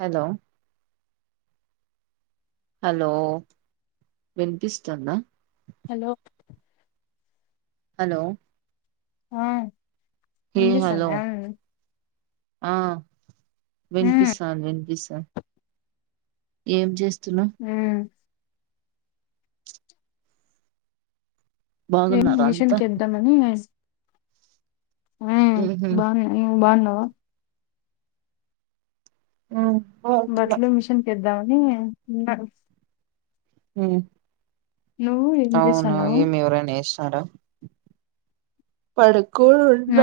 Hello hello వినిపిస్తుందా hello hello ఆ హే hello వినిపిస్తుందా ఆ మ్మ్ వినిపిస్తంది వినిపిస్త ఏం చేస్త హ ఏం బాగున్నారా మిషన్ అంతా కేద్దామని మ్మ్ ఉహు బాన్న నువ్ బాన్నావా ఆ ఆ బట్లు మిషన్ కద్ద నే ఉండరు మ్మ్ నువ్వు ఏం అవును చేస్తాన్నావు ఏమి ఎవరనేస్ ఆడ పడు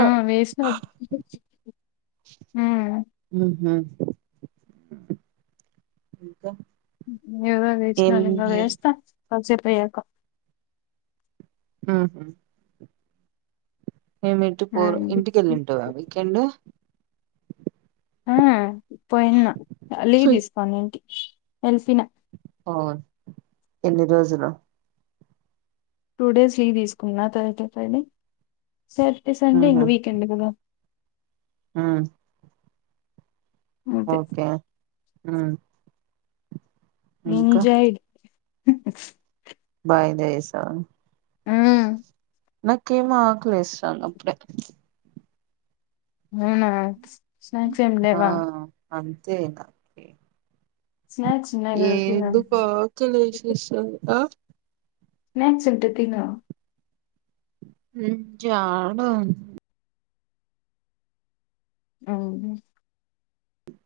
ఆ వేస్నా ఆ ఉహు ఇంకా ఇవ వస్ినం ఏమి వేస్తా కాసేపయాక ఆ హా మేమింటి పోరు ఉమ్. ఇంటిక వెళ్ళింటావా వీకెండ్ ఆ పోయినా లీవ్ తీసుకోని ఇంట్ ఎల్సిన అవున్ ఎన్ని రోజులు టుడేస్ లీవ్ తీసుకున్న త్ర్సడే ఫ్రైడే. సాటర్డే సండే ఇంగా వీకెండ్ కదా. ఆ అంతే ఓకే ఆ ఎంజాయ్ మ్మ్ వాయిదా ఏసావా ఆ నాకేమో ఆకలేస్తంది అప్పుడే మ్మ్ స్నాక్స్ ఏం లేవా అంతే ఇక స్నాక్స్ ఉన్నాయి కదా తిను ఏదు పొతులు ఇశ్విస్తోందో స్నాక్స్ ఉంటే తిను మ్మ్ జాడ అవును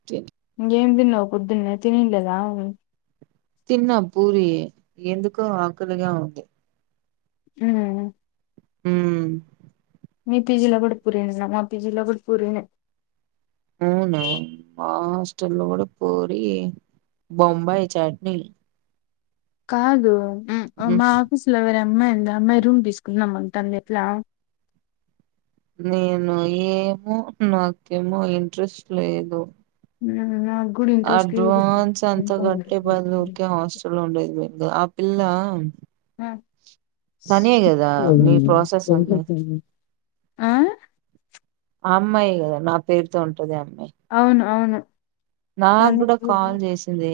చి ఇంగేం తిన్నావ్ పొద్దున్నే తినిం లేదా‌. తిన్న పూరి ఎందుకో ఆకలిగా ఉంది. ఉమ్ ఉం మీ పీజీలో కూడా పూరి తిన్నావా మా పీజీలో గూడా పూరీ నె అవునా మా హాస్టల్ లో కూడా పూరీ బొంబాయి చట్నీ. కాదు. ఉమ్ మ ఆఫీస్ లెవరం అమ్మాయి ఉంది ఆమ్మాయి రూం తీసుకుందాం అంటోంది ఎట్లా నేను ఏమో నాకేమో ఇంట్రెస్ట్ లేదు. న్ నా అడ్వాన్స్ అంత గట్టి పది రోజులు కూడా ఏమో హాస్టల్లో ఉండది ఆ పిల్లా. అం ఆ తనే గదా మీ ప్రాసెస్ అమ్మేది ఆ ఆ అమ్మాయే గదా నా పేరుతో ఉంటది అన్న అవును అవును. నాగ్ దాన్ని గూడా కాల్ చేసింది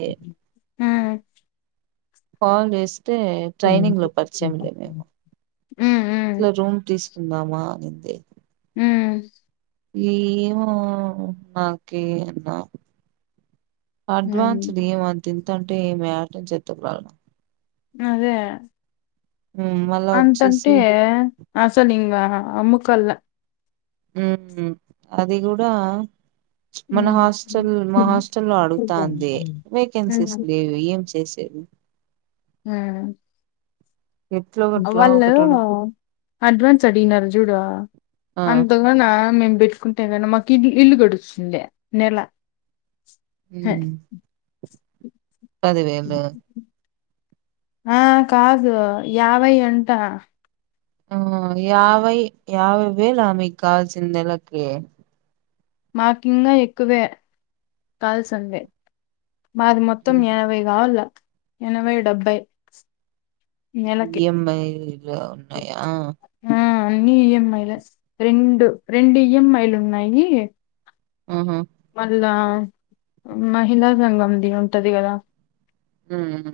కాల్ చేసి టే ట్రైనింగ్ లో పరిచయంలే ఆ మేము హ్మ్ హ్మ్. ఇట్లా రూమ్ తీసుకుందామా అనిం ఏ హ్మ్. ఏవో నాకే అడ్వాన్స్ హ్మ్. దీ మం తుంది తంటే మే ఆటం చెతుకు రాళ్డం అదే మళ్ళా అంతంటే వచ్చేసి అసలు ఇంగ అమ్మ కల్ల ఉం అది గూడా మన హ్మ్. హాస్టల్ మా హ్మ్. హాస్ట లో అడుగుతాంది వేకెన్సీస్ లేవు ఏం చేసి ఎ ఉ హా ఎట్లో గట్లా ఒక వాళ్ళు ట్వం అడ్వాన్స్ అడిగినారు చూడ ఆ అంతగా నా మేము పెట్టుకు కుంటే కనీ మాకు ఇల్ ఇల్లు గడుస్తుంది నెల ఉం అదివేమి ఆ కాదు యావై అంట ఆ యావై యావై వేళ అమె కాల్సింది నెలకి మాకింగా ఎక్కువే కాల్సంది మాది మొత్తం హ్మ్. ఎనభై కావాల్ల ఎనభై డెబ్బై నెలకి. ఇ ఎమ్ ఐ ఉన్నాయా ఆ అన్ని ఈఎంఐ లే రెండు రెండు ఈఎంఐ లు ఉన్నాయి. ఆహా మళ్ళా మహిళా సంఘంది ఉంటది కదా ఉమ్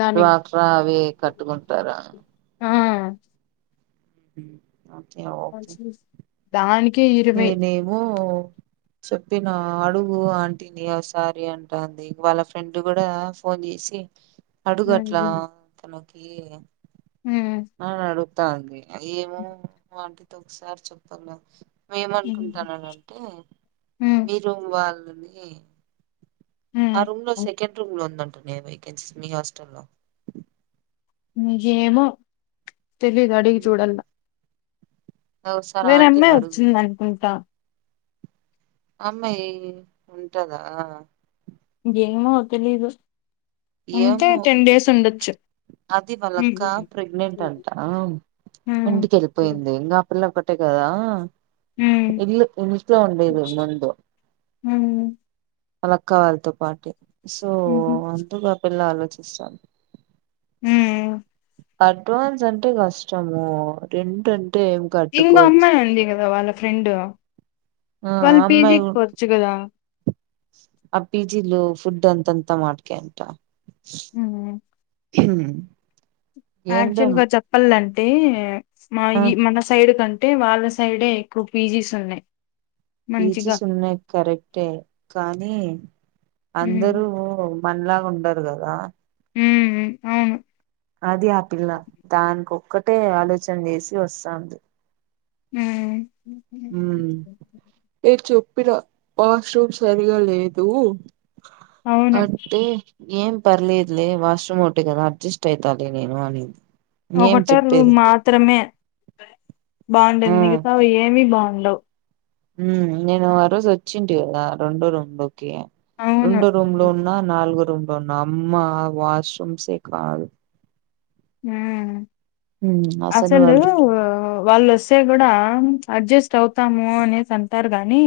దానికి డ్వాక్రా అవి కట్టుకుంటారా. ఆ హ్మ్. ఓకే ఓకే దానికి అయితేనేమో చెప్పిన అడుగు ఆంటీని ఒకసారి అంటంది. వాళ్ళ ఫ్రెండ్ కూడా ఫోన్ చేసి అడుగు ఉమ్, అట్లా తన్ ఏ ఉమ్, అ అడు ఆ అండి. ఏమో క్వాంటి తో ఒకసారి చెప్పన్న ఏమంటు ఉమ్, అంటున్నాడంటే మీరు వాళ్లు ఏ ఆ ఉమ్. రూమ్ లో సెకండ్ రూమ్ లో ఉన్నట్టు ఏ వేకెన్సీస్ మీ హాస్టల్లో ఏమో తెలిదు అడిగి చూడల్ల ఒకసారి వేరే ఆంటీని అమ్మాయి అడుగు వచ్చింది అనుకుంటా అమ్మాయి ఉంటదా ఏమో తెలిదు ఏమో అది వాళ్ళ అక్క ఉమ్ ప్రెగ్నెంట్ అంట. ఇంటికి ఉమ్ వెళ్ళిపోయింది. ఇంకా ఆ పిల్ల అంతే కదా ఉమ్ ఇల్ ఇంట్లో ఉండేది ముందు ఉమ్ వాళ్ళ అక్క వాళ్ళతో పాటు సో ఉమ్ వెళ్లి ఆలోచిస్తాను. హ అడ్వాన్స్ అంటే కష్టము రెంట్ ఏం ఇంకో కట్టుకోవచ్చు అమ్మాయి ఉంది కదా వాళ్ళ ఫ్రెండ్ ఆ వాళ్లు అమ్మాయి పీజీకి పోవచ్చు కదా ఆ పీజీలు ఫుడ్ అంతంత వాటికే అంత [inaudible] హ యాక్చువల్ గా చెప్పాలంటే టే ఆ మాయి మన సైడ్ కంటే అంటే వాళ్ళసైడే ఎక్కువ పీజీస్ ఉన్నాయి మంచిగా పీజీస్ ఉన్నాయి కరెక్టే కానీ ఉమ్ అందరూ మనలాగా ఉండరు కదా ఉ అవును అది ఆ పిల్ల దానికో ఒక్కటే ఆలోచన చేసి వస్తాంది ఊమ్ ఊమ్ ఏ చూ ఇడ వాష్రూమ్ సరిగా లేదు అవును అంటే ఏం పర్లేదులే వాష్రూమ్ ఒకటే కదా అడ్జస్ట్ అయితలే నేను అనింది ఏం ఒకటో రూమ్ చెప్పేది మాత్రమే బాయ్ బాగుంటుంది మిగతా ఏమి బాగు ఉండవు ఊమ్ నేను ఆ రోజు వచ్చింటి కదా రొండో రౌండు ఓకే అవును రొండో రూంలో ఉన్న నాలుగో ఉంటున అమ్మా వాష్ రూమ్ సే కాదు ఊమ్ ఉమ్ అసలు వాళ్ళు ఊ వాళ్ళుొస్తే కూడా అడ్జస్ట్ అవుతాము అనేసి అంటారు గాని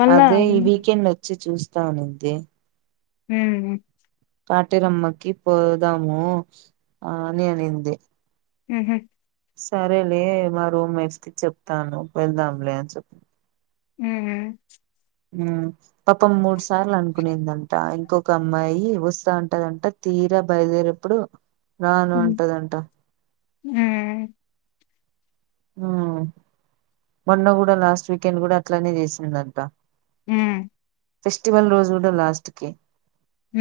మళ్ళా అదే ఈ వీకెండ్ వచ్చి చూస్తా అనింది ది ఊమ్ కాటేరమ్మకి పోదాము అని అనింది ఊహూ సరేలే మా రూమ్ మేట్స్ కి చెప్తాను వెళ్దాంలే అని చెప్ ఊ ఊ ఉమ్ పాపం మూడు సార్లు అనుకునిందంట ఇంకొక అమ్మాయి వస్తా అంటదంట తీరా బయలుదేరే అప్పుడు రాను అంటదంట ఊ ఊ మొన్న కూడా లాస్ట్ వీకెండ్ కూడా అట్లనే చేసిందంట ఊ ఫెస్టివల్ రోజు కూడా లాస్ట్ కి ఊ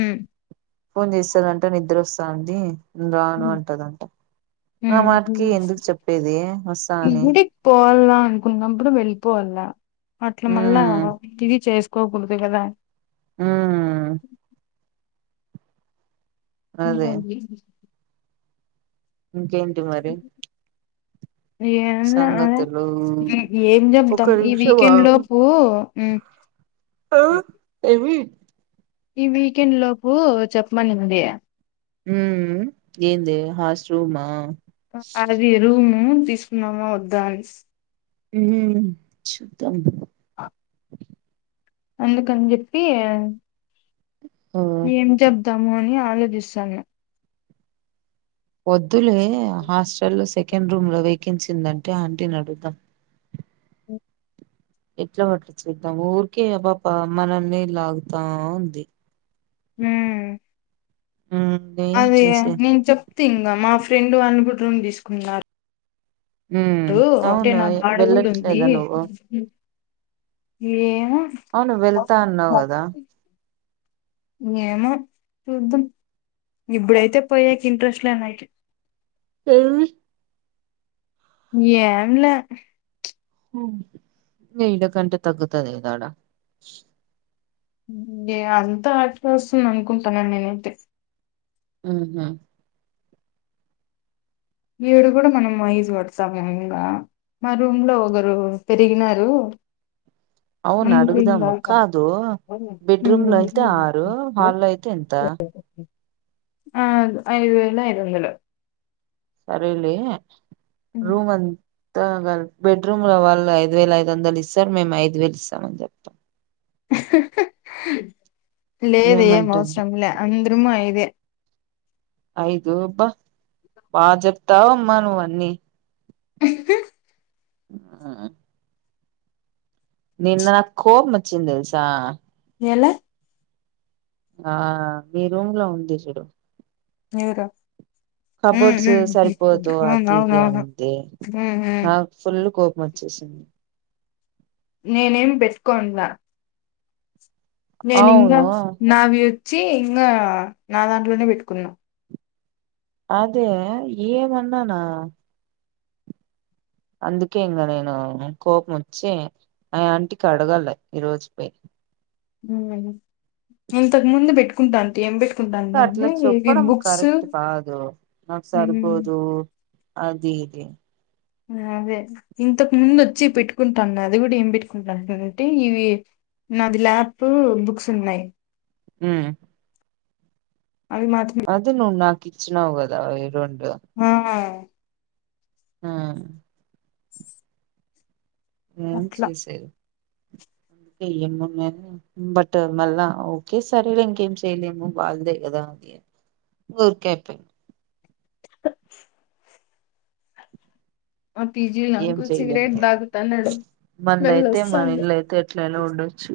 ఫోన్ చేస్తాదంట నిద్రొస్తాంది రాను హ్మ్. అంటదంట ఆ హ్మ్. హ్మ్. మాటకి ఎందుకు చెప్పేది వస్తా అని కున్నప్పుడు వెలిపోవాల అట్ల మళ్ళా మ్మ్ [inaudible] ది చేస్ కోకూడదు కదా మ్మ్ ఏ అదే మళ్ళీ ఇంకేంటి మరి ఏం లే సంగతులు ఏం ఒక్క చెప్దాం ఈ నిమిషం వీకెండ్ ఆగు లోపు ఉ ఆ ఏవి ఈ వీకెండ్ లోపు చెప్పమనింది ఉమ్ ఏందే హాస్ రూమ్ ఆ అది రూము తీ నమో వద్దా అనేసి ఉమ్ [unintelligible] అందుకని చెప్పి ఆ ఏం చెప్దాము అని ఆ ఆలోచిస్తాన వొద్దులే హాస్టల్లో సెకండ్ రూమ్ లో వేకెన్సీ ఉందని అంటీ నీ అడుగుతా హ్మ్. ఎట్లా ఒక్కటి చేదము ఊరికే ఆ పాప మనల్ని లాగుతా ఉంది ఉమ్ ఉమ్ ఏం అదే చేసేది నేను చెప్తే [unintelligible] మా ఫ్రెండ్ ఫ్రెండు [unintelligible] తీసుకున్నారు ఉమ్ ఇప్పుడు ఒక్కటి అవును నాకడ కూడా ఉంది వెళ్ళట్లేదా నువ్వు ఏం అవును వెళ్తా అన్నావు కదా ఏమో చూద్దాం ఇప్పుడైతే పోయేక ఇంట్రెస్ట్ లేదు నైట్ [unintelligible] ఏం లే ఈడ కంటే తగ్గుతది కదా ఆడ ఎ అంతా అటేకెవస్తుది అనుకుంటాన్నాను నేను ఐతే ఉహు వేడు కూడా మనం ఐదు వాట్సప్ [inaudible] మా రూమ్ లో ఒకరు పెరిగినారు అవును అందుకు ఇంగా అడుగుదాము కాదు బెడ్ రూమ్ లో అయితే ఆరు హాల్లో అయితే ఎంత ఆ ఐదు వేయిల ఐదు వందలు సరేలే రూమ్ అ ఇద్దరం కలిపి బెడ్ రూమ్ లో వాళ్ళు ఐదు వేల ఐదు వందలు ఇస్తారు మేము ఐదు వేలు ఇస్తామని చెప్తా లేదు ఏం ఏమంటది అవసరంలే అంద అమ్మా ఇదే ఐదు అబ్బ భాజప్తావు అమ్మా నువ్వు అన్ని అఆ నిన్న నాకు కోపం వచ్చింది తెలుసా ఎలా ఆ మీ రూమ్ లో ఉంది చూడు ఎవరు ఉమ్ కబోర్డ్స్ ఉమ్ సరిపోదు అది ఇది అవునవునవును అనింది ఉమ్ ఉమ్ నాకు ఫుల్ కోపం వచ్చేసింది నేనే ఏం పెట్టుకోండులే నేను ఇంగా అవును నావి వచ్చి ఇంగా నా దాంట్లోనే పెట్టుకున్నా అదే ఏమన్నానా అందుకే ఇంగా నేను కోపం వచ్చి ఆ ఆంటికి అడగల ఈ రోజు పోయి హ్మ్ ఇంతకు ముందు పెట్టుకుంటా అంటే ఏం పెటు అట్లా చెప్పడం కరెక్ట్ కాదు నాకు ఉమ్ సరిపోదు అది ఇది అదే ఇంతకు ముందు వచ్చి పెట్టుకుంటాది అది కూడా ఏం పెట్టుకుంది న అంటే ఇవి నాది ల్యాప్, బుక్స్ ఉన్నాయి, హు అవి మాత్రం అది నువు నా కిచ్చినావు కదా ఆ హు ఏం అట్లా చేసేది [unintelligible] బట్ మళ్ళా ఓకే సరేలె ఇంకేం చేయలేమో బాగుదే కదా అది ఊరుకైపోయి ఆ పీజీ ఏం నాకు చేయలేమ సిగరెట్ తాగుతన్నాడు స్మెల్ మనదయితే మన వస్తాంది ఇళ్ళయితే ఎట్లయినా ఉండొచ్చు